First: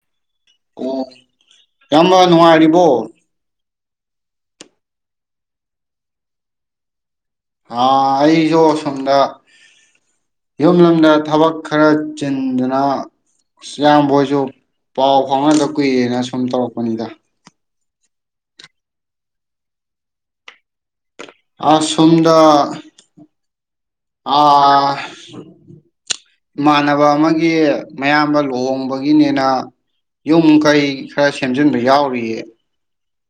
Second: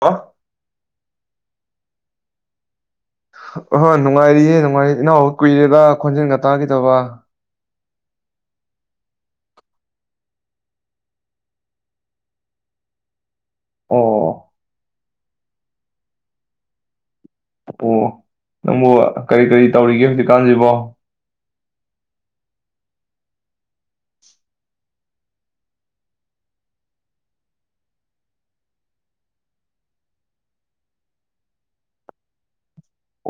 ꯑ ꯑꯣ ꯏꯌꯥꯝꯕꯥ ꯅꯨꯪꯉꯥꯏꯔꯤꯕꯔꯣ ꯑꯍꯣꯏ ꯅꯨꯡꯉꯥꯏꯔꯤꯌꯦ ꯅꯨꯡꯉꯥꯏꯔꯤ ꯏꯅꯥꯎꯕ ꯀꯨꯏꯔꯦꯗ ꯈꯣꯟꯖꯦꯜꯒ ꯇꯥꯈꯤꯗꯕ ꯑꯩꯁꯨ ꯑꯁꯣꯝꯗ ꯌꯨꯝ ꯂꯝꯗ ꯊꯕꯛ ꯈꯔ ꯆꯤꯟꯗꯨꯅ ꯁ ꯌꯥꯝꯌꯥꯝ ꯣꯖꯣ ꯑꯣ ꯄꯥꯎ ꯐꯥꯎꯅꯗ ꯀꯨꯏꯔꯦꯅ ꯁꯨꯝ ꯇꯧꯔꯛꯄꯅꯤꯗ ꯑꯣ ꯅꯪꯕꯨ ꯀꯔꯤ ꯀꯔꯤ ꯇꯧꯔꯤꯒꯦ ꯍꯧꯖꯤꯛꯀꯥꯟꯁꯤꯕꯣ ꯑꯁꯣꯝꯗ ꯑ ꯏꯃꯥꯟꯅꯕ ꯑꯃꯒꯤ ꯃꯌꯥꯝꯕ ꯂꯨꯍꯣꯡꯕꯒꯤꯅꯤꯅ ꯌꯨꯝ ꯀꯩ ꯈꯔ ꯁꯦꯝꯖꯤꯟꯕ ꯌꯥꯎꯔꯤꯌꯦ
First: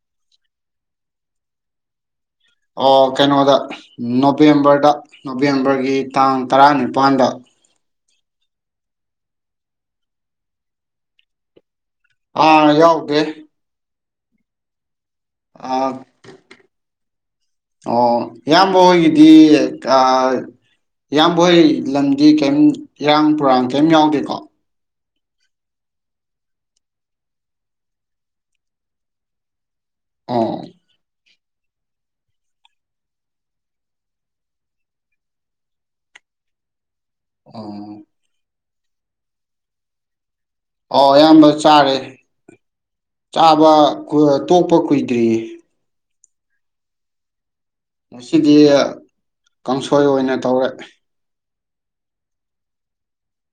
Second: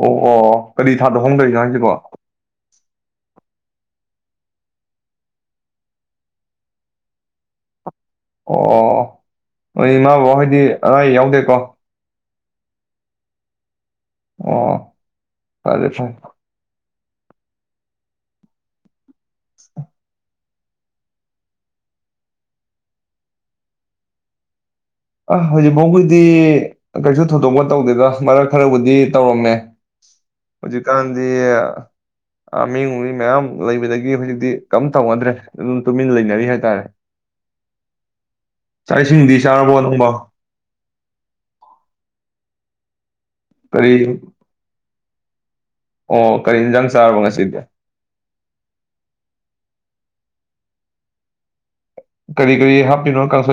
ꯑꯣ ꯑꯣ ꯀꯔꯤ ꯊꯥꯗ ꯍꯣꯡꯗꯔꯤꯅꯣ ꯍꯥꯏꯪꯁꯤꯕꯣ ꯑꯣ ꯀꯩꯅꯣꯗ ꯅꯣꯕꯦꯝꯕꯔꯗ ꯅꯣꯕꯦꯝꯕꯔꯒꯤ ꯇꯥꯡ ꯇꯔꯥꯅꯤꯄꯥꯜꯗ ꯑꯣ ꯑꯗꯨ ꯏꯃꯥ ꯕꯥ ꯍꯥꯏꯗꯤ ꯑꯔꯏ ꯌꯥꯎꯗꯦꯀꯣ ꯑꯥ ꯌꯥꯎꯀꯦ ꯑ ꯐꯁ ꯑꯣ ꯏꯌꯥꯝꯕ ꯍꯣꯏꯒꯤꯗꯤ ꯏꯌꯥꯝꯕ ꯍꯣꯏ ꯂꯝꯗꯤ ꯀꯔꯤꯝ ꯏꯔꯥꯡꯄꯨꯔꯥꯡ ꯀꯔꯤꯝ ꯌꯥꯎꯗꯦꯀꯣ ꯑ ꯍꯧꯖꯤꯛꯐꯥꯎꯒꯤꯗꯤ ꯀꯩꯁꯨ ꯊꯣꯏꯗꯣꯛꯄ ꯇꯧꯗꯦꯗ ꯃꯔꯛ ꯈꯔꯕꯨꯗꯤ ꯇꯧꯔꯝꯃꯦ ꯑꯣ ꯍꯧꯖꯤꯦ ꯀꯥꯟ ꯗꯤ ꯃꯤ ꯃꯤ ꯃꯌꯥꯝ ꯂꯩꯕꯗꯒꯤ ꯍꯧꯖꯤꯛꯇꯤ ꯀꯝ ꯇꯧꯅꯗ꯭ꯔꯦ ꯑꯗꯨꯝ ꯇꯨꯃꯤꯟ ꯂꯩꯅꯔꯤ ꯍꯥꯏꯇꯥꯔꯦ ꯑ ꯆꯥꯛ ꯏꯁꯤꯡꯗꯤ ꯆꯥꯔꯕꯣ ꯎꯃ ꯑꯣ ꯑꯌꯥꯝꯕ ꯆꯥꯔꯦ ꯆꯥꯕ ꯀꯔꯤ ꯇꯣꯛꯄ ꯀꯨꯏꯗ꯭ꯔꯤꯌꯦ ꯑꯣ ꯀꯔꯤ ꯌꯦꯟꯖꯥꯡ ꯆꯥꯔꯕꯣ ꯉꯁꯤꯗꯤ ꯉꯁꯤꯗꯤ ꯀꯥꯡꯁꯣꯏ ꯑꯣꯏꯅ ꯇꯧꯔꯦ ꯀꯔꯤ ꯀꯔꯤ ꯍꯥꯞꯄꯤꯅꯣ ꯀꯥꯡꯁ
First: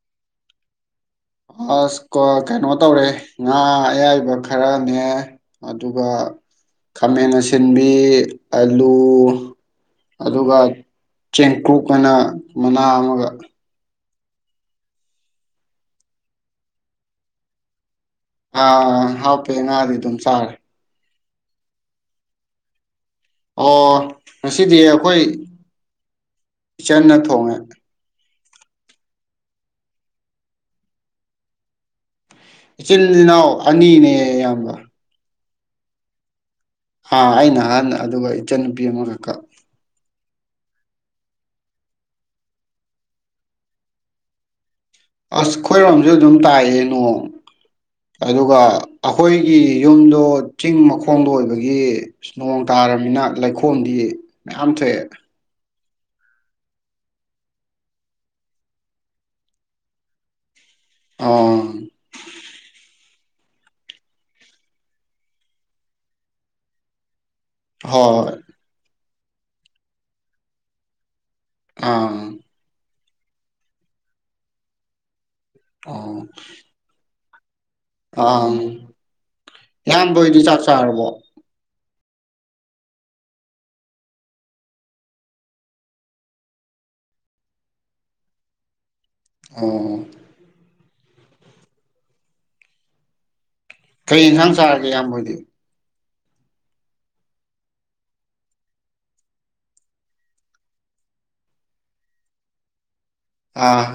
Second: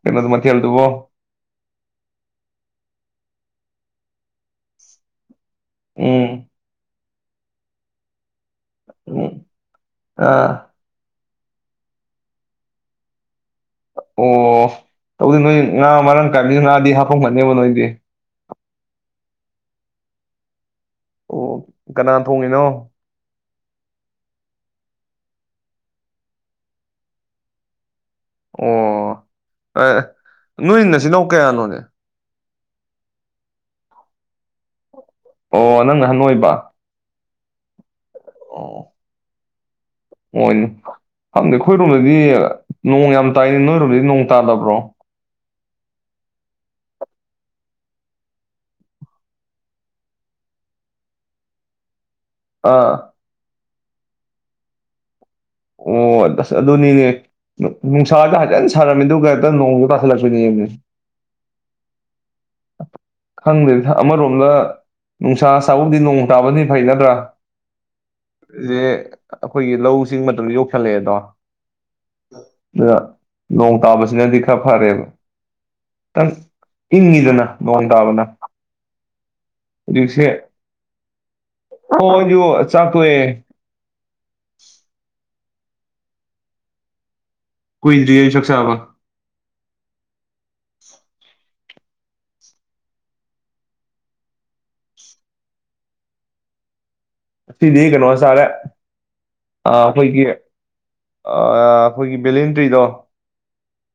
ꯀꯩꯅꯣ ꯃꯊꯦꯜꯗꯨꯕꯣ ꯑꯁ ꯀ ꯀꯩꯅꯣ ꯇꯧꯔꯦ ꯉꯥ ꯑꯌꯥꯏꯕ ꯈꯔꯅꯦ ꯑꯗꯨꯒ ꯎꯝ ꯈꯥꯃꯦꯟ ꯑꯁꯤꯟꯕꯤ ꯑꯂꯨ ꯎꯝ ꯑꯗꯨꯒ ꯑꯥ ꯆꯦꯡꯀꯨꯞ ꯑꯅ ꯃꯅꯥ ꯑꯃꯒ ꯑꯣ ꯇꯧꯗꯤ ꯅꯣꯏ ꯉꯥ ꯃꯔꯥꯡ ꯀꯥꯏꯕꯤꯁꯨ ꯉꯥꯗꯤ ꯍꯥꯞꯐꯝꯒꯅꯦꯕ ꯅꯣꯏꯗꯤ ꯑ ꯍꯥꯎ ꯄꯤꯅ ꯑꯗꯤ ꯊꯝ ꯆ ꯍꯥꯏꯔ ꯑꯣ ꯀꯅꯥ ꯊꯣꯡꯉꯤꯅꯣ ꯑꯣ ꯉꯁꯤꯗꯤ ꯑꯩꯈꯣꯏ ꯏꯆꯟꯅ ꯊꯣꯡꯉꯦ ꯑꯣ ꯅꯣꯏꯅꯆꯤꯟꯜꯅꯥꯎ ꯀꯌꯥꯅꯣꯅꯦ ꯏꯆꯤꯜ ꯏꯅꯥꯎ ꯑꯅꯤꯅꯦ ꯑꯌꯥꯝꯕ ꯑꯣ ꯅꯪ ꯅꯍꯥꯟ ꯅꯣꯏꯕ ꯑ ꯍꯥꯏꯅ ꯑꯗꯨꯒ ꯏꯆꯟꯅꯨꯄꯤ ꯑꯃꯈꯛꯀ ꯍꯣꯏꯅꯦ ꯐꯝꯗꯤ ꯑꯩꯈꯣꯏꯔꯣꯝꯗꯗꯤ ꯅꯣꯡ ꯌꯥꯝ ꯇꯥꯏꯅꯤ ꯅꯣꯏꯔꯣꯝꯗꯗꯤ ꯅꯣꯡ ꯇꯥꯗꯕ꯭ꯔꯣ ꯑꯁ ꯑꯩꯈꯣꯏꯔꯣꯝꯁꯨ ꯑꯗꯨꯝ ꯇꯥꯛꯌꯦ ꯅꯣꯡ ꯑꯗꯨꯒ ꯑꯩꯈꯣꯏꯒꯤ ꯌꯨꯝꯗꯣ ꯆꯤꯡ ꯃꯈꯣꯡꯗ ꯑꯣꯏꯕꯒꯤ ꯅꯣꯡ ꯑꯥ ꯇꯥꯔꯕꯃꯤꯅ ꯂꯩꯈꯣ ꯐꯣꯟꯗꯤ ꯃꯌꯥꯝꯁꯦ ꯑꯣꯁ ꯑꯗꯨꯅꯤꯅꯦ ꯅꯨꯡꯁꯥꯗ ꯍꯖꯟ ꯁꯥꯔꯝꯃꯤ ꯑꯗꯨꯒ ꯍꯦꯛꯇ ꯅꯣꯡꯁꯨ ꯇꯥꯥꯁꯜꯂꯛꯄꯣꯏꯅꯦ ꯑꯥ ꯈꯪꯗ꯭ꯔꯦ ꯑꯃꯔꯣꯝꯗ ꯅꯨꯡꯁꯥ ꯁꯥꯕꯗꯤ ꯅꯣꯡ ꯇꯥꯕꯗꯤ ꯐꯩꯅꯠꯇ꯭ꯔꯥ ꯍꯣꯏ ꯦ [inaudible] ꯑꯩꯈꯣꯏꯒꯤ ꯂꯧ ꯆꯤꯡ ꯃ ꯌꯧꯁꯤꯜꯂꯛꯑꯦꯗꯣ ꯑꯥ ꯑ ꯂꯣꯡ ꯇꯥꯕꯁꯤꯅꯗꯤ ꯈꯥ ꯐꯔꯦꯕ ꯑꯣ ꯇꯪ ꯏꯅꯤꯗꯅ ꯑꯥ ꯍꯧꯖꯤꯛꯁꯦ ꯏꯌꯥꯝꯕꯣꯏꯗꯤ ꯆꯥꯛ ꯆꯥꯔꯕꯣ ꯑꯣ ꯌ ꯆꯀꯨꯑꯦ ꯀꯣꯏ ꯁꯥꯥꯕ ꯑ [inaudible] ꯀꯩ ꯌꯦꯟꯁꯥꯡ ꯆꯥꯔꯒꯦ ꯌꯥꯝꯕꯣꯏꯗꯤ ꯑꯁꯤꯗꯤ ꯀꯩꯅꯣ ꯆꯔꯦ ꯑꯩꯈꯣꯏꯒꯤ ꯑꯩꯈꯣꯏꯒꯤ ꯚꯦꯂꯦꯟꯇ꯭ꯔꯤꯗꯣ ꯑꯥ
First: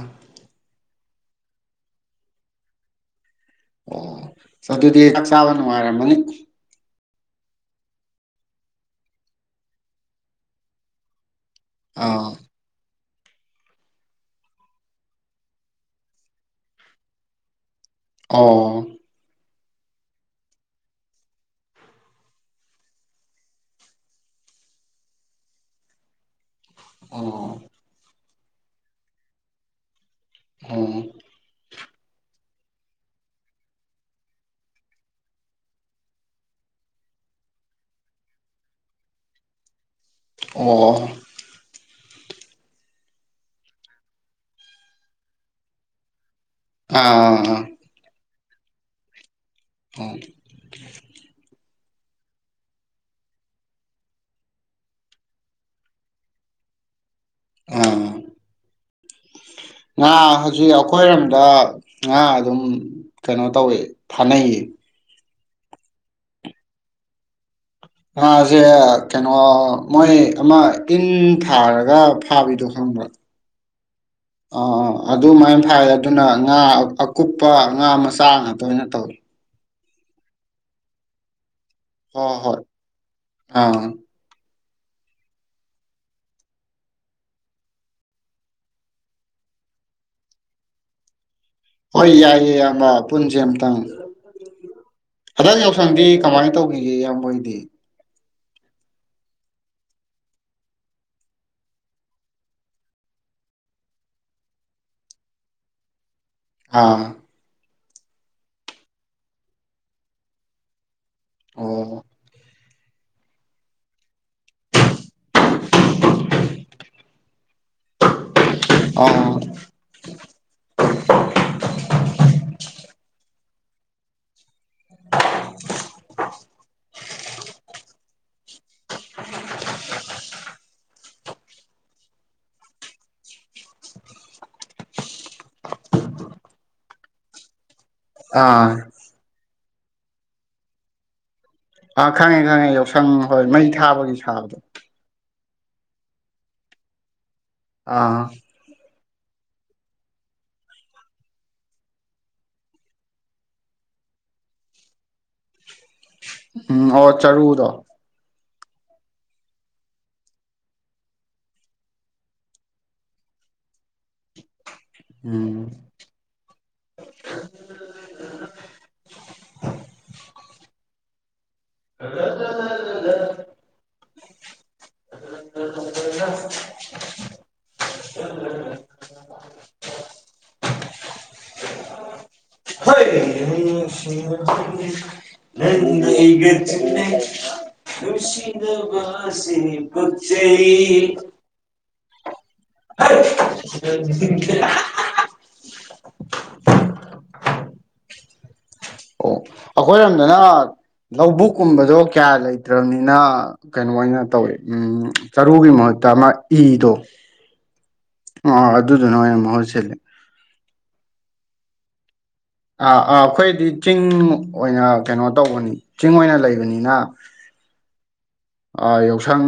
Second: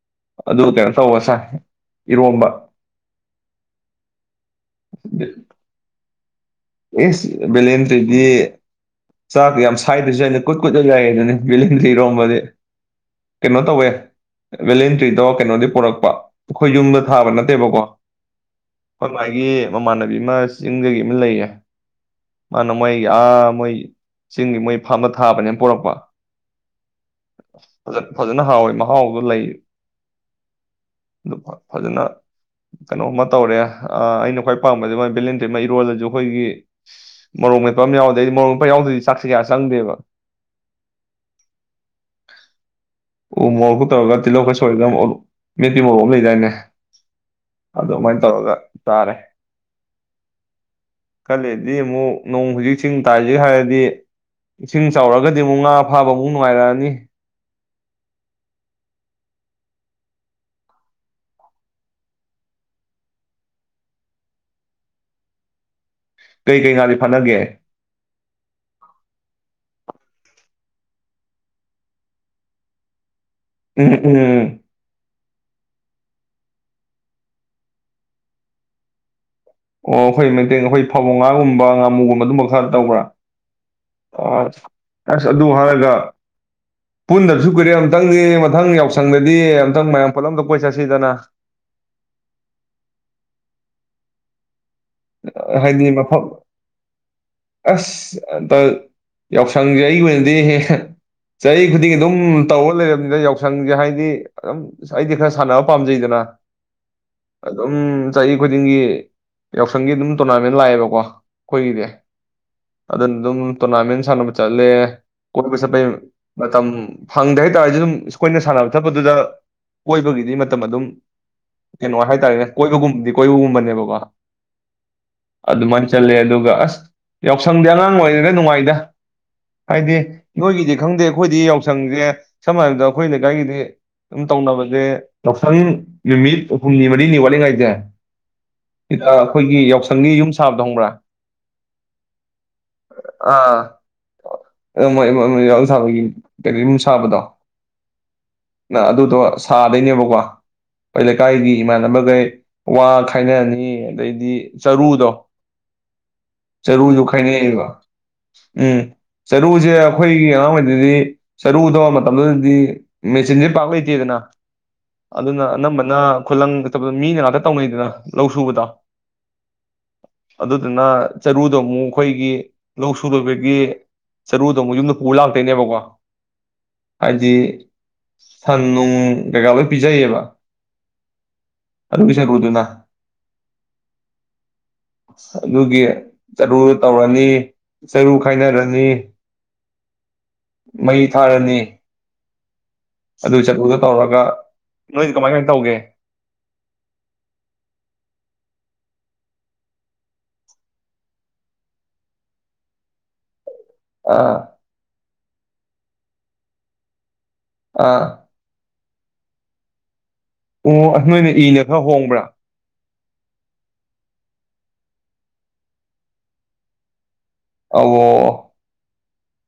ꯇꯧ ꯁꯥꯥꯏ ꯏꯔꯣꯝꯕ ꯑꯣ ꯑꯗꯨꯗꯤ ꯆꯥꯛ ꯆꯥꯕ ꯅꯨꯡꯉꯥꯏꯔꯝꯃꯅꯤ ꯎ ꯑꯦꯁ ꯚꯦꯂꯦꯟꯇꯗ꯭ꯔꯤꯗꯤ ꯆꯥꯛ ꯌꯥꯝ ꯁꯥꯏꯗ꯭ꯔꯁꯨ ꯍꯥꯏꯅ ꯀꯨꯏꯠ ꯀꯨꯠꯂ ꯌꯥꯏ ꯑꯗꯨꯅꯤ ꯕꯦꯂꯦꯟꯗ꯭ꯔꯤ ꯑꯥ ꯏꯔꯣꯟꯕꯗꯤ ꯀꯩꯅꯣ ꯇꯧꯋꯦ ꯚꯦꯂꯦꯟꯗ꯭ꯔꯤꯗꯣ ꯀꯩꯅꯣꯗꯤ ꯄꯨꯔꯛꯄ ꯑꯩꯈꯣꯏ ꯌꯨꯝꯗ ꯊꯥꯕꯗꯤ ꯅꯠꯇꯦꯕꯀꯣ ꯑꯣ ꯑꯩꯈꯣꯏ ꯃꯥꯒꯤ ꯃꯃꯥꯟꯅꯕꯤ ꯑꯃ ꯆꯤꯡꯗꯒꯤ ꯑꯃ ꯂꯩꯌꯦ ꯃꯥꯅ ꯃꯣꯏ ꯑꯥ ꯃꯣꯏ ꯆꯤꯡ ꯃꯣꯏ ꯐꯥꯔꯝꯗ ꯊꯥꯕꯅꯦꯅ ꯄꯣꯔꯛꯄ ꯐꯖ ꯑꯣ ꯐꯖꯅ ꯍꯥꯎꯋꯤ ꯃꯍꯥꯎꯗꯣ ꯂꯩꯌꯦ ꯑꯝ ꯐꯖꯅ ꯀꯩꯅꯣꯃ ꯇꯧꯔꯦ ꯑꯩꯅ ꯈ꯭ꯋꯥꯏ ꯄꯥꯝꯕꯁꯦ ꯃꯣꯏ ꯕꯦꯂꯦꯟꯗ꯭ꯔꯤ ꯑꯝ ꯏꯔꯣꯜꯂꯁꯨ ꯑꯩꯈꯣꯏꯒꯤ ꯃꯣꯔꯣꯛ ꯃꯦꯄ ꯑꯃ ꯌꯥꯔꯎꯗꯦ ꯃꯣꯔꯣꯛ ꯃꯦꯠꯄ ꯌꯥꯎꯗꯗꯤ ꯆꯥꯛꯁꯦ ꯀꯌꯥ ꯆꯪꯗꯦꯕ ꯑꯣ ꯎ ꯃꯣꯔꯣꯛꯀꯥ ꯇꯧꯔꯒ ꯇꯤꯜꯍꯧꯒ ꯁꯣꯏꯒ ꯃꯦꯠꯄꯤ ꯃꯣꯔꯣꯛ ꯑꯃ ꯂꯩꯗꯥꯏꯅꯦ ꯑꯥ ꯑꯗꯨꯃꯥꯏꯅ ꯇꯧꯔꯒ ꯆꯥꯔꯦ ꯍ [unintelligible] ꯈꯔꯂꯩꯔꯗꯤ ꯑꯃꯨꯛ ꯅꯣꯡ ꯍꯧꯖꯤꯛꯏꯁꯤꯡ ꯇꯥꯏꯁꯤꯒ ꯍꯥꯏꯔꯗꯤ ꯏꯁꯤꯡ ꯆꯥꯎꯔꯛꯑꯒꯗꯤ ꯑꯃꯨꯛ ꯉꯥ ꯐꯥꯕꯃꯨꯛ ꯅꯨꯡꯉꯥꯏꯔꯛꯑꯅꯤ ꯑꯥ ꯉꯥ ꯍꯧꯖꯤꯛ ꯑꯩꯈꯣꯏꯔꯣꯝꯗ ꯉꯥ ꯑꯗꯨꯝ ꯀꯩꯅꯣ ꯇꯧꯏ ꯐꯥꯟꯅꯩꯌꯦ ꯀꯩ ꯀꯩ ꯉꯥꯗꯤ ꯐꯥꯟꯅꯒꯦ ꯉꯥꯁꯦ ꯀꯩꯅꯣ ꯃꯣꯏ ꯑꯃ ꯏꯟ ꯊꯥꯔꯒ ꯐꯥꯕꯤꯗꯣ ꯈꯪꯕ꯭ꯔꯣ ꯎꯝ ꯎꯝ ꯑꯗꯨꯃꯥꯏꯅ ꯐꯥꯏ ꯑꯗꯨꯅ ꯉꯥ ꯑꯀꯨꯞꯄ ꯉꯥ ꯃꯆꯥ ꯉꯥꯛꯇ ꯑꯣꯏꯅ ꯇꯧꯋꯦ ꯑꯣ ꯑꯩꯈꯣꯏ ꯃꯇꯦꯡ ꯑꯩꯈꯣꯏ ꯐꯥꯕꯨꯡꯉꯥꯒꯨꯝꯕ ꯉꯥꯃꯨꯒꯨꯝꯕ ꯍꯣꯏ ꯑꯗꯨꯝꯕ ꯍꯣꯏ ꯈꯔ ꯇꯧꯕ꯭ꯔꯥ ꯑꯥ ꯍ ꯑꯁ ꯑꯗꯨ ꯍꯥꯏꯔꯒ ꯄꯨꯟꯗꯕꯁꯨ ꯀꯨꯏꯔꯦ ꯑꯨꯛꯇꯪꯗꯤ ꯃꯊꯪ ꯌꯥꯎꯁꯪꯗꯗꯤ ꯑꯨꯛꯇꯪ ꯃꯌꯥꯝ ꯄꯨꯂꯞ ꯑꯝꯇ ꯀꯣꯏ ꯆꯠꯁꯤꯗꯅ ꯍꯣꯏ ꯌꯥꯏꯌꯦ ꯏꯌꯥꯝꯕ ꯄꯨꯟꯁꯦ ꯑꯝꯇꯪ ꯍꯟꯗꯛ ꯍꯥꯏꯗꯤ ꯌꯥꯎꯁꯪꯗꯤ ꯃꯐꯝ ꯀꯃꯥꯏꯅ ꯇꯧꯈꯤꯒꯦ ꯏꯌꯥꯝꯕ ꯃꯣꯏꯗꯤ ꯑꯇ ꯌꯥꯎꯁꯪꯁꯦ ꯑꯩꯒꯤ ꯑꯣꯏꯅꯗꯤ ꯆꯍꯤ ꯈꯨꯗꯤꯡꯒꯤ ꯑꯗꯨꯝ ꯇꯧꯕ ꯂꯩꯔꯕꯅꯤꯗ ꯌꯥꯎꯁꯪꯁꯦ ꯍꯥꯏꯗꯤ ꯑꯗꯨꯝ ꯑꯩꯗꯤ ꯈꯔ ꯁꯥꯟꯅꯕ ꯄꯥꯝꯖꯩꯗꯅ ꯑꯥ ꯎꯝ ꯆꯍꯤ ꯈꯨꯗꯤꯡꯒꯤ ꯌꯥꯎꯁꯪꯒꯤ ꯑꯗꯨꯝ ꯇꯣꯔꯅꯥꯃꯦꯟ ꯂꯥꯛꯑꯦꯕꯀꯣ ꯀꯣꯏꯒꯤꯗꯤ ꯑꯣ ꯑꯗꯨꯅ ꯑꯗꯨꯝ ꯇꯣꯔꯅꯥꯃꯦꯟ ꯁꯥꯟꯅꯕ ꯆꯠꯂꯦ ꯀꯣꯏꯕ ꯆꯠꯄꯩ ꯃꯇꯝ ꯐꯪꯗꯦ ꯍꯥꯏꯇꯥꯔꯗꯤ ꯑꯗꯨꯝ ꯑꯩꯈꯣꯏꯅ ꯁꯥꯟꯅꯕ ꯆꯠꯄꯗꯨꯗ ꯑꯥ ꯀꯣꯏꯕꯒꯤꯗꯤ ꯃꯇꯝ ꯑꯗꯨꯝ ꯀꯩꯅꯣ ꯍꯥꯏꯇꯥꯔꯦꯅꯦ ꯀꯣꯏꯕꯒꯨꯝꯕꯗꯤ ꯀꯣꯏꯕꯨ ꯎꯃꯔꯅꯦ ꯕꯥ ꯑꯗꯃꯟ ꯆꯜꯦ ꯑꯗꯨꯒꯒ ꯑꯁ ꯌꯥꯎꯁꯪꯗꯤ ꯑꯉꯥꯡ ꯑꯣꯏꯔꯤꯩꯗ ꯅꯨꯡꯉꯥꯏꯗ ꯍꯥꯏꯗꯤ ꯅꯈꯣꯏꯒꯤꯗꯤ ꯈꯪꯗꯦ ꯑꯩꯈꯣꯏꯗꯤ ꯌꯥꯎꯁꯪꯁꯦ ꯁꯝꯅ ꯍꯥꯏꯔꯕꯗ ꯑꯩꯈꯣꯏꯅꯀꯥꯏꯒꯤꯗꯤ ꯑꯗꯨꯝ ꯇꯧꯅꯕꯁꯦ ꯌꯥꯎꯁꯪ ꯅꯨꯃꯤꯠ ꯍꯨꯝꯅꯤ ꯃꯔꯤꯅꯤ ꯋꯥꯠꯂꯤꯉꯩꯗꯦ ꯑꯥ ꯑꯩꯈꯣꯏꯒꯤ ꯌꯥꯎꯁꯪꯒꯤ ꯌꯨꯝ ꯁꯥꯕꯗ ꯍꯕ꯭ꯔꯥ ꯑꯥ ꯈꯪꯉꯦ ꯈꯪꯉꯦ ꯌꯥꯎꯁꯪ ꯍꯣꯏ ꯃꯩ ꯊꯥꯕꯒꯤ ꯁꯥꯕꯗꯣ ꯔꯥꯎ ꯁꯥꯕꯒꯤ ꯀꯨꯝ ꯁꯥꯕꯗꯣ ꯑꯥ ꯅ ꯑꯗꯨ ꯑꯗꯨ ꯇ ꯁꯥꯗꯣꯏꯅꯦꯕꯀꯣ ꯑꯩꯈꯣꯏ ꯂꯩꯀꯥꯏꯒꯤ ꯏꯃꯥꯟꯅꯕꯈꯩ ꯋꯥ ꯈꯥꯏꯅꯔꯅꯤ ꯑꯗꯩꯗꯤ ꯆꯔꯨꯗꯣ ꯎꯝ ꯆꯔꯨꯁꯨ ꯑꯣ ꯆꯔꯨꯗꯣ ꯈꯥꯏꯅꯩꯌꯦꯕ ꯎꯝ ꯆꯔꯨꯁꯦ ꯑꯩꯈꯣꯏꯒꯤ ꯑꯉꯥꯡ ꯑꯣꯏꯔꯤꯩꯗꯤ ꯆꯔꯨꯗꯧꯕ ꯃꯇꯝꯗꯨꯗꯗꯤ ꯃꯦꯆꯤꯟꯁꯦ ꯄꯥꯛ ꯂꯩꯇꯦꯗꯅ ꯑꯗꯨꯅ ꯎꯝ ꯑꯅꯝꯕꯅ ꯈꯨꯂꯪ ꯆ ꯆꯕꯗ ꯃꯤꯅ ꯉꯥꯛꯇ ꯇꯧꯅꯩꯗꯅ ꯂꯧ ꯁꯨꯕꯗꯣ ꯑꯗꯨꯗ ꯊꯅ ꯆꯔꯗꯣ ꯑꯃꯨꯛ ꯑꯩꯈꯣꯏꯒꯤ ꯂꯧ ꯁꯨ ꯂꯣꯏꯕꯒꯤ ꯆꯔꯨꯗꯣ ꯑꯃꯨꯛ ꯌꯨꯝꯗ ꯄꯨꯕ ꯂꯥꯛꯇꯣꯏꯅꯦꯕꯀꯣ ꯍꯥꯏꯗꯤ ꯁꯟ ꯅꯨꯡ ꯀꯩꯀꯥ ꯂꯣꯏ ꯄꯤꯖꯩꯌꯦꯕ ꯑꯗꯨꯒꯤ ꯆꯔꯨꯗꯨꯅ ꯍꯗꯤ ꯑꯗꯨꯒꯤ ꯆꯔꯨ ꯇꯧꯔꯅꯤ ꯆꯔꯨ ꯈꯥꯏꯅꯔꯅꯤ ꯃꯩ ꯊꯥꯔꯅꯤ ꯑꯗꯨ ꯆꯔꯨꯗꯣ ꯇꯧꯔꯒ ꯅꯣꯏꯗꯤ ꯀꯃꯥꯏ ꯀꯃꯥꯏꯅ ꯇꯧꯒꯦ ꯁꯤ ꯑꯩꯈꯣꯏꯔꯣꯝꯗꯅ ꯂꯧꯕꯨꯛꯀꯨꯝꯕꯗꯣ ꯀꯌꯥ ꯂꯩꯇ꯭ꯔꯕꯅꯤꯅ ꯀꯩꯅꯣ ꯑꯣꯏꯅ ꯑꯥ ꯇꯧꯋꯦ ꯎ ꯆꯔꯨꯒꯤ ꯃꯍꯨꯠꯇ ꯃꯥ ꯏꯗꯣ ꯑꯥ ꯑꯗꯨꯗꯨꯅꯉꯩꯅ ꯃꯍꯨꯠ ꯁꯤꯜꯂꯤ ꯑꯣ ꯑ ꯅꯣꯏꯅ ꯏꯅ ꯈꯔ ꯍꯣꯡꯕ꯭ꯔꯥ ꯑꯩꯈꯣꯏꯗꯤ ꯆꯤꯡ ꯑꯣꯏꯅ ꯀꯩꯅꯣ ꯇꯧꯕꯅꯤ ꯆꯤꯡ ꯑꯣꯏꯅ ꯂꯩꯕꯅꯤꯅ ꯑꯣ ꯑ ꯌꯥꯎꯁꯥꯡ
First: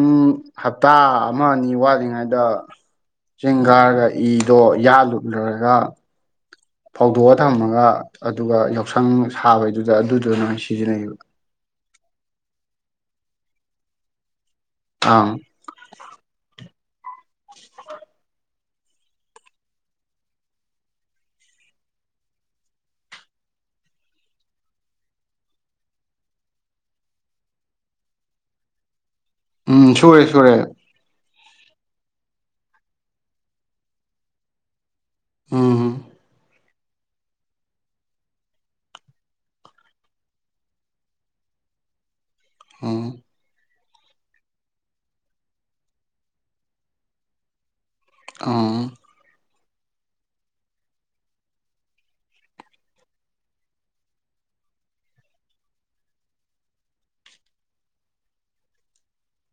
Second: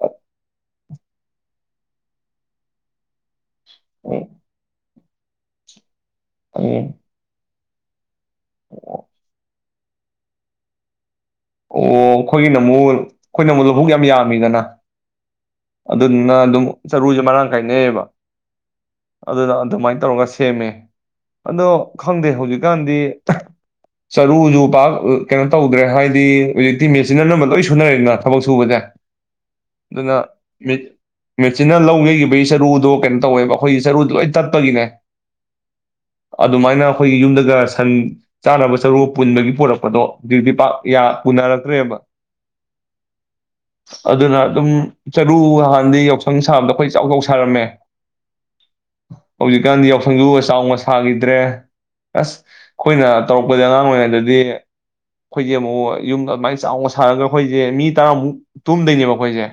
ꯍꯞꯇꯥ ꯑꯃ ꯑꯅꯤ ꯋꯥꯠꯂꯤꯉꯩꯗ ꯆꯦꯡꯒꯥꯔꯒ ꯎꯝ ꯏꯗꯣ ꯌꯥꯜꯂꯨ ꯂꯣꯏꯔꯒ ꯎꯝ ꯐꯧꯗꯣꯛꯠ ꯊꯝꯃꯒ ꯑꯗꯨꯒ ꯌꯥꯎꯁꯪ ꯁꯥꯕꯩꯗꯨꯗ ꯑꯗꯨꯗꯨꯅꯣꯏ ꯁꯤꯖꯤꯟꯅꯩꯌꯦꯕ ꯑꯣ ꯑꯩꯈꯣꯏꯒꯤꯅ ꯑꯃꯨꯛ ꯑꯩꯈꯣꯏ ꯅ ꯑꯃꯨꯗꯣ ꯍꯨꯛ ꯌꯥꯝꯃꯤꯗꯅ ꯑꯪ ꯑꯗꯨꯅ ꯑꯗꯨꯝ ꯆꯔꯨꯁꯦ ꯃꯔꯥꯡ ꯀꯥꯏꯅꯩꯑꯕ ꯑꯗꯨꯗ ꯑꯗꯨꯃꯥꯏꯅ ꯇꯧꯔꯒ ꯁꯦꯝꯃꯦ ꯑꯗꯣ ꯈꯪꯗꯦ ꯍꯧꯖꯤꯛꯀꯥꯟꯗꯤ ꯆꯔꯨꯁꯨ ꯄꯥꯛ ꯀꯩꯅꯣ ꯇꯧꯗ꯭ꯔꯦ ꯍꯥꯏ ꯍꯧꯖꯤꯛꯇꯤ ꯃꯦꯆꯤꯟ ꯑꯅꯝꯕ ꯂꯣꯏ ꯁꯨꯅꯔꯦꯗꯅ ꯊꯕꯛ ꯁꯨꯕꯁꯦ ꯎꯝ ꯁꯨꯔꯦ ꯑꯗꯨꯅ ꯁꯨꯔꯦ ꯃꯦ- ꯃꯦꯆꯤꯟꯅ ꯂꯧ ꯌꯩꯈꯤꯕꯒꯤ ꯆꯔꯨꯗꯣ ꯀꯩꯅꯣ ꯇꯧꯋꯦꯕ ꯑꯩꯈꯣꯏꯒꯤ ꯆꯔꯨꯗ‌ꯣ ꯂꯣꯏ ꯇꯠꯄꯒꯤꯅꯦ ꯎꯝ ꯑꯗꯨꯃꯥꯏꯅ ꯑꯩꯈꯣꯏꯒꯤ ꯌꯨꯝꯗꯒ ꯁꯟ ꯆꯥꯅꯕ ꯆꯔꯨꯒ ꯄꯨꯟꯕꯒꯤ ꯄꯨꯣꯔꯛꯄꯗꯣ ꯍꯧꯖꯤꯛꯇꯤ ꯄꯥꯛ ꯌꯥ ꯄꯨꯅꯥꯔꯛꯇ꯭ꯔꯦꯕ ꯎꯝ ꯑꯗꯨꯅ ꯑꯗꯨꯝ ꯆꯔꯨ ꯍꯥꯟꯗꯤ ꯌꯥꯎꯁꯪ ꯁꯥꯕꯗ ꯑꯩꯈꯣꯏ ꯆꯥꯎ ꯆꯥꯎ ꯁꯥꯔꯝꯃꯦ ꯎꯝ ꯍꯧꯖꯤꯛꯀꯥꯟꯗꯤ ꯌꯥꯎꯁꯪꯗꯨꯒ ꯆꯥꯎꯅ ꯁꯥꯈꯤꯗ꯭ꯔꯦ ꯑꯁ ꯑꯩꯈꯣꯏꯅ ꯇꯧꯔꯛꯄꯗ ꯑꯉꯥꯡ ꯑꯣꯏꯔꯤꯉꯩꯗꯗꯤ ꯑꯩꯈꯣꯏꯁꯦ ꯑꯃꯨꯛ ꯌꯨꯝ ꯑꯗꯨꯃꯥꯏꯅ ꯆꯥꯎꯅ ꯁꯥꯔꯒ ꯑꯩꯈꯣꯏꯒꯤ ꯃꯤ ꯇꯔꯥꯃꯨꯛ ꯇꯨꯝꯗꯣꯏꯅꯦꯕ ꯑꯩꯈꯣꯏꯁꯦ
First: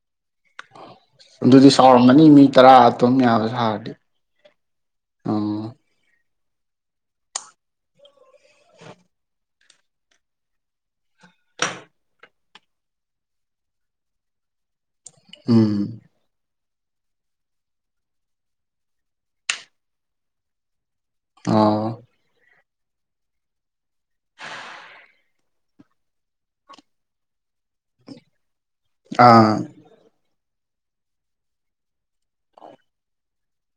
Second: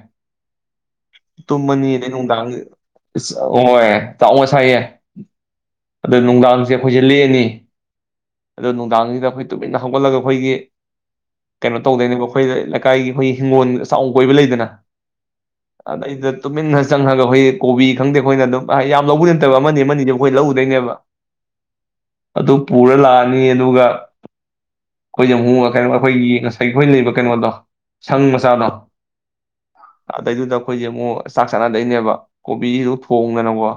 ꯑꯗꯨꯗꯤ ꯇꯨꯝꯃꯅꯤ ꯑꯗꯩ ꯆꯥꯎꯔꯝꯃꯅꯤ ꯅꯨꯡꯗꯥꯡ ꯃꯤ ꯇꯔꯥ ꯑꯗꯨꯝ ꯌꯥꯕ ꯍꯣꯏ ꯁꯥꯔꯗꯤ ꯇꯥꯛꯑꯣ ꯁꯥꯏꯌꯦ ꯑꯣ ꯑꯗꯨꯗ ꯅꯨꯡꯗꯥꯡ ꯅꯨꯡꯗꯥꯡꯁꯦ ꯑꯩꯈꯣꯏꯁꯦ ꯂꯦꯛꯑꯅꯤ ꯑꯗꯣ ꯅꯨꯡꯗꯥꯡꯁꯤꯗ ꯑꯩꯈꯣꯏ ꯇꯨꯃꯤꯟꯅ ꯍꯧꯒꯠꯂꯒ ꯑꯩꯈꯣꯏꯒꯤ ꯀꯩꯅꯣ ꯇꯧꯗꯣꯏꯅꯦꯕ ꯑꯩꯈꯣꯏ ꯂꯩꯀꯥꯏꯒꯤ ꯑꯩꯈꯣꯏꯒꯤ ꯍꯤꯡꯒꯣꯜ ꯆꯥꯎ ꯀꯣꯏꯕ ꯂꯩꯗꯅ ꯎꯝ ꯑꯗꯩꯗ ꯇꯨꯃꯤꯟꯅ ꯆꯪꯉꯒ ꯑꯩꯈꯣꯏ ꯀꯣꯕꯤ ꯈꯪꯗꯦ ꯑꯩꯈꯣꯏꯅ ꯑꯗꯨꯝ ꯌꯥꯝ ꯂꯧꯕꯗꯤ ꯅꯠꯇꯕ ꯑꯃꯅꯤ ꯑꯃꯅꯤꯗꯤ ꯑꯩꯈꯣꯏ ꯂꯧ ꯎꯗꯣꯏꯅꯦꯕ ꯑꯣ ꯑꯗꯨ ꯄꯨꯔ ꯂꯥꯛꯑꯅꯤ ꯑꯗꯨꯒ ꯈ‌ꯣꯏꯁ‌ꯦ ꯃꯨꯛ ꯀꯩꯅꯣ ꯑꯩꯈꯣꯏꯒꯤ ꯉꯁꯥꯏ ꯈꯣꯏ ꯂꯩꯕ ꯀꯩꯅꯣꯗꯣ ꯁꯪ ꯃꯆꯥꯗꯣ ꯑꯥ ꯑꯗꯩꯗꯨꯗ ꯑꯩꯈꯣꯏꯁꯦ ꯑꯃꯨꯛ ꯆꯥꯛ ꯆꯥꯅꯗꯣꯏꯅꯦꯕ ꯀꯣꯕꯤꯁꯤꯁꯨ ꯊꯣꯡꯗꯅꯀꯣ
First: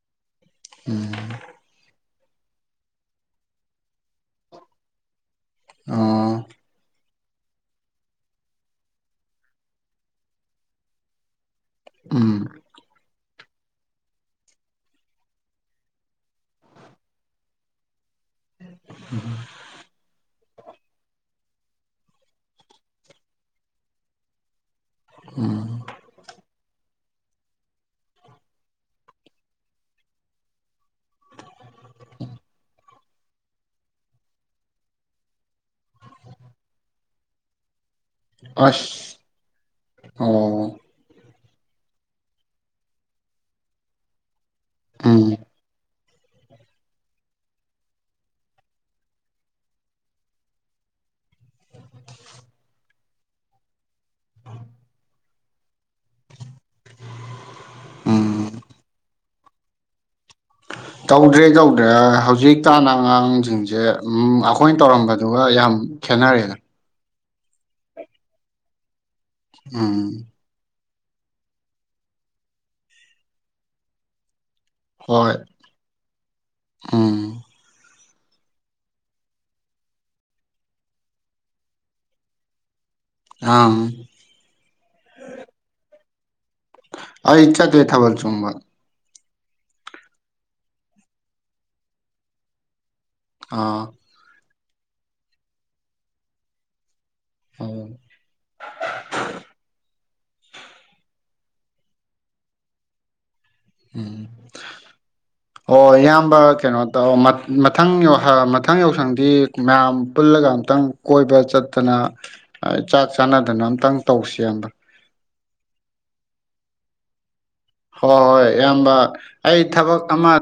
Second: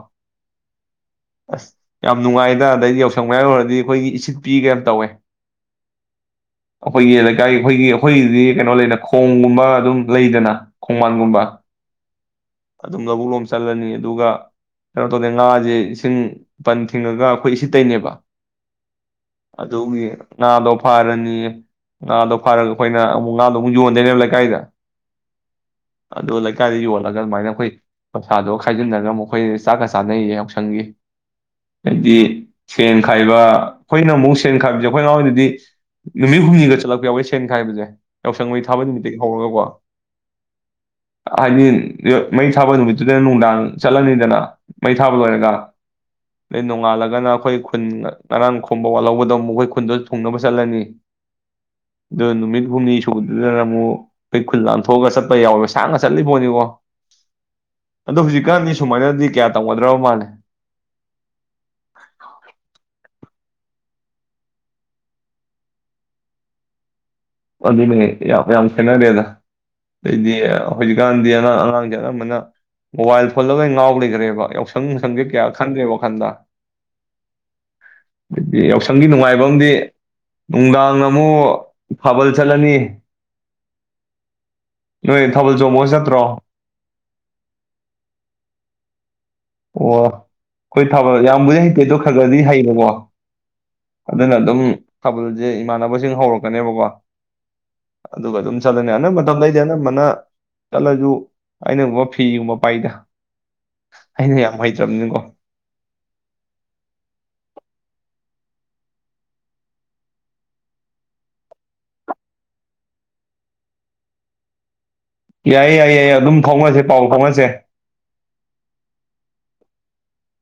ꯎꯝ ꯑꯁ ꯌꯥꯝ ꯅꯨꯡꯉꯥꯏꯗ ꯑꯗꯩꯗꯤ ꯌꯥꯎꯁꯪ ꯃꯌꯥ ꯌꯧꯔꯛꯑꯗꯤ ꯑꯩꯈꯣꯏꯒꯤ ꯏꯁꯤꯠ ꯄꯤꯒ ꯌꯥꯝ ꯇꯧꯋꯦ ꯑꯣ ꯑꯩꯈꯣꯏꯒꯤ ꯂꯩꯀꯥꯏ ꯑꯩꯈꯣꯏꯒꯤ ꯑꯩꯈꯣꯏꯒꯤꯗꯤ ꯀꯩꯅꯣ ꯂꯩꯅ ꯈꯣꯡꯒꯨꯝꯕ ꯑꯗꯨꯝ ꯂꯩꯗꯅ ꯈꯣꯡꯕꯥꯟꯒꯨꯝꯕ ꯎꯝ ꯑꯗꯨꯝ ꯂꯧꯕꯨꯛꯂ‌ꯣꯝ ꯆꯠꯂꯅꯤ ꯑꯗꯨꯒ ꯀꯩꯅꯣ ꯇꯧꯗꯦ ꯉꯥꯁꯦ ꯏꯁꯤꯡ ꯄꯟ ꯊꯤꯡꯉꯒ ꯑꯩꯈꯣꯏ ꯏꯁꯤꯠ ꯇ‌ꯣꯏꯅꯦꯕ ꯑꯗꯨꯒꯤ ꯉꯥꯗꯣ ꯐꯥꯔꯅꯤ ꯉꯥꯗꯣ ꯐꯥꯔꯒ ꯑꯩꯈꯣꯏꯅ ꯑꯃꯨꯛ ꯉꯥꯗꯣ ꯑꯃꯨꯛ ꯌꯣꯟꯗꯣꯏꯅꯦꯕ ꯂꯩꯀꯥꯏꯗ ꯑꯗꯨꯗ ꯂꯩꯀꯥꯏꯗ ꯌ‌ꯣꯟ ꯂꯒ ꯑꯗꯨꯃꯥꯏꯅ ꯑꯩꯈꯣꯏ ꯄꯩꯁꯥꯗꯣꯒ ꯈꯥꯏꯖꯤꯟꯟꯅꯔꯒ ꯑꯃꯨꯛꯈꯣꯏ ꯆꯥꯛꯀ ꯆꯥꯅꯩꯌꯦ ꯌꯥꯎꯁꯪꯒꯤ ꯍꯥꯏꯗꯤ ꯁꯦꯟ ꯈꯥꯏꯕ ꯑꯩꯈꯣꯏꯅ ꯑꯃꯨꯛ ꯁꯦꯟ ꯈꯥꯏꯕꯁꯦ ꯑꯩꯈꯣꯏ ꯑꯉꯥꯡ ꯑꯣꯏꯗꯗꯤ ꯅꯨꯃꯤꯠ ꯍꯨꯝꯅꯤꯒ ꯆꯠꯂꯛꯄ ꯌꯥꯎꯋꯦ ꯁꯦꯟ ꯈꯥꯏꯕꯁꯦ ꯌꯥꯎꯁꯪ ꯃꯩ ꯊꯥꯕ ꯅꯨꯃꯤꯠꯇꯒꯤ ꯑꯁ ꯍꯧꯔꯒꯀꯣ ꯑꯣ ꯍꯥꯏꯗꯤ ꯃꯩ ꯊꯥꯕ ꯅꯨꯃꯤꯠꯇꯨꯗꯅ ꯅꯨꯡꯗꯥꯡ ꯆꯠꯂꯅꯤꯗꯅ ꯃꯩ ꯊꯥꯕ ꯎꯝ ꯂꯣꯏꯔꯒ ꯑꯗꯩ ꯅꯣꯡꯉꯥꯜꯂꯒꯅ ꯑꯩꯈꯣꯏ ꯈꯨꯟ ꯉꯔꯥꯡ ꯈꯣꯝꯕ ꯋꯥꯠꯍꯧꯕꯗꯣ ꯑꯃꯨꯛ ꯑꯩꯈꯣꯏ ꯈꯨꯟꯗ‌ꯣ ꯊꯨꯡꯅꯕ ꯆꯠꯂꯅꯤ ꯑ ꯅꯨꯃꯤꯠ ꯍꯨꯝꯅꯤ ꯁꯨꯕꯗꯅ ꯑꯃꯨꯛ ꯑꯩ ꯈꯨꯜ ꯂꯥꯟ ꯊꯣꯛꯒ ꯆꯠ ꯈꯣꯏ ꯌꯥꯎꯋꯦꯕ ꯁꯥꯡꯅ ꯆꯠꯂꯤꯕꯣꯏꯅꯤꯀꯣ ꯑꯗꯣ ꯎꯝ ꯍꯧꯖꯤꯛꯀꯥꯟꯗꯤ ꯁꯨꯃꯥꯏꯅꯗꯤ ꯀꯌꯥ ꯇꯧꯒꯗ꯭ꯔꯕ ꯃꯥꯜꯂꯦ ꯇꯧꯗ꯭ꯔꯦ ꯇꯧꯗ꯭ꯔꯦ ꯍꯧꯖꯤꯛ ꯀꯥꯟ ꯑꯉꯥꯡꯖꯦ ꯁꯤꯡꯁꯦ ꯎꯝ ꯑꯩꯈꯣꯏꯅ ꯇꯧꯔꯝꯕꯗꯨꯒ ꯌꯥꯝ ꯈꯦꯠꯅꯔꯦꯗ ꯑꯗꯨꯅꯦ ꯌꯥꯝ ꯌꯥꯝ ꯈꯦꯠꯅꯔꯦꯗ ꯎꯝ ꯑꯗꯩꯗꯤ ꯍꯧꯖꯤꯛꯀꯥꯟꯗꯤ ꯑꯉꯥꯡ ꯑꯉꯥꯡꯁꯦ ꯑꯅꯝꯕꯅ ꯃꯣꯕꯥꯏꯜ ꯐꯣꯟꯗ ꯂꯣꯏ ꯉꯥꯎ ꯂꯩꯈ꯭ꯔꯦꯕ [inaudible] ꯍꯣꯏ ꯀꯌꯥ ꯈꯟꯗꯦ ꯋꯥ ꯈꯟꯗ ꯎꯝ ꯑꯗꯤ ꯌꯥꯎꯁꯪꯒꯤ ꯅꯨꯡꯉꯥꯏꯕ ꯑꯝ ꯅꯨꯡꯗꯥꯡ ꯑꯃꯨꯛ ꯊꯥꯕꯜ ꯆꯜꯂꯅꯤ ꯑꯥ ꯅꯣꯏ ꯊꯕꯜ ꯆꯣꯡꯕꯒ ꯆꯠ ꯄꯔꯣ ꯑꯩ ꯆꯠꯇꯦ ꯊꯥꯕꯜ ꯆꯣꯡꯕ ꯑꯣ ꯑꯈꯣꯏ ꯊꯥꯕꯜ ꯌꯥꯝꯕꯨꯗꯤ ꯍꯩꯇꯦꯗꯣ ꯈꯔ ꯈꯔꯗꯤ ꯍꯩꯕꯀꯣ ꯑꯥ ꯑꯗꯨꯅ ꯑꯗꯨꯝ ꯊꯥꯕꯜꯁꯦ ꯏꯃꯥꯟꯅꯕꯁꯤꯡ ꯍꯧꯔꯛꯀꯅꯦꯕꯀꯣ ꯎꯝ ꯑꯗꯨꯒ ꯑꯗꯨꯝ ꯆꯠꯂꯅꯤ ꯑꯅꯝ ꯃꯇꯝꯗ ꯑꯩꯗꯤ ꯑꯅꯝꯕꯅ ꯆꯠꯂꯁꯨ ꯑꯩꯅꯒꯨꯝꯕ ꯐꯤꯒꯨꯝꯕ ꯄꯥꯏꯗ ꯎꯝ ꯑꯩꯅ ꯌꯥꯝ ꯍꯩꯇ꯭ꯔꯕꯅꯤꯅꯀꯣ ꯑꯣ ꯏꯌꯥꯝꯕ ꯀꯩꯅꯣ ꯇꯧ ꯃꯃꯊꯪ ꯍ ꯃꯊꯪ ꯌꯥꯎꯁꯪꯗꯤ ꯃꯌꯥꯝ ꯄꯨꯜꯂꯒ ꯑꯝꯇꯪ ꯀꯣꯏꯕ ꯆꯠꯇꯅ ꯆꯥꯛ ꯆꯥꯟꯅꯗꯅ ꯑꯝꯇꯪ ꯇꯧꯁꯤꯕ ꯌꯥꯏꯌꯦ ꯌꯥꯏꯌꯦ ꯌꯥꯏ ꯑꯗꯨꯝ ꯐꯥꯎꯅꯁꯦ ꯄꯥꯎ ꯐꯥꯎꯅꯁꯦ ꯍꯣꯏ ꯍꯣꯏ ꯑꯌꯥꯝꯕ ꯑꯩ ꯊꯕꯛ ꯑꯃ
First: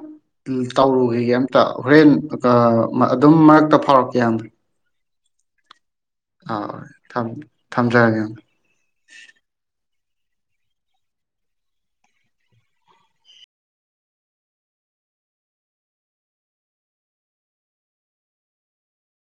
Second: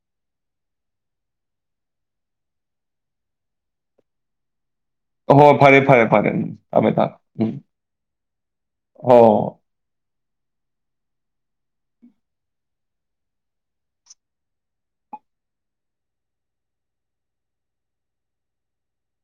ꯇꯧꯔꯨꯒꯤꯒꯦ ꯑꯝꯇ ꯍꯨꯔꯦꯟ ꯑ ꯑꯗꯨꯝ ꯃꯔꯛꯇ ꯐꯥꯎꯔꯛꯀꯦ ꯏꯌꯥꯝꯕ ꯍꯣ ꯐꯔꯦ ꯐꯔꯦ ꯐꯔꯦ ꯊꯝꯃꯦ ꯊꯝꯃꯦ ꯑꯥ ꯎꯝ ꯊꯝꯖꯔꯒꯦ ꯍꯣ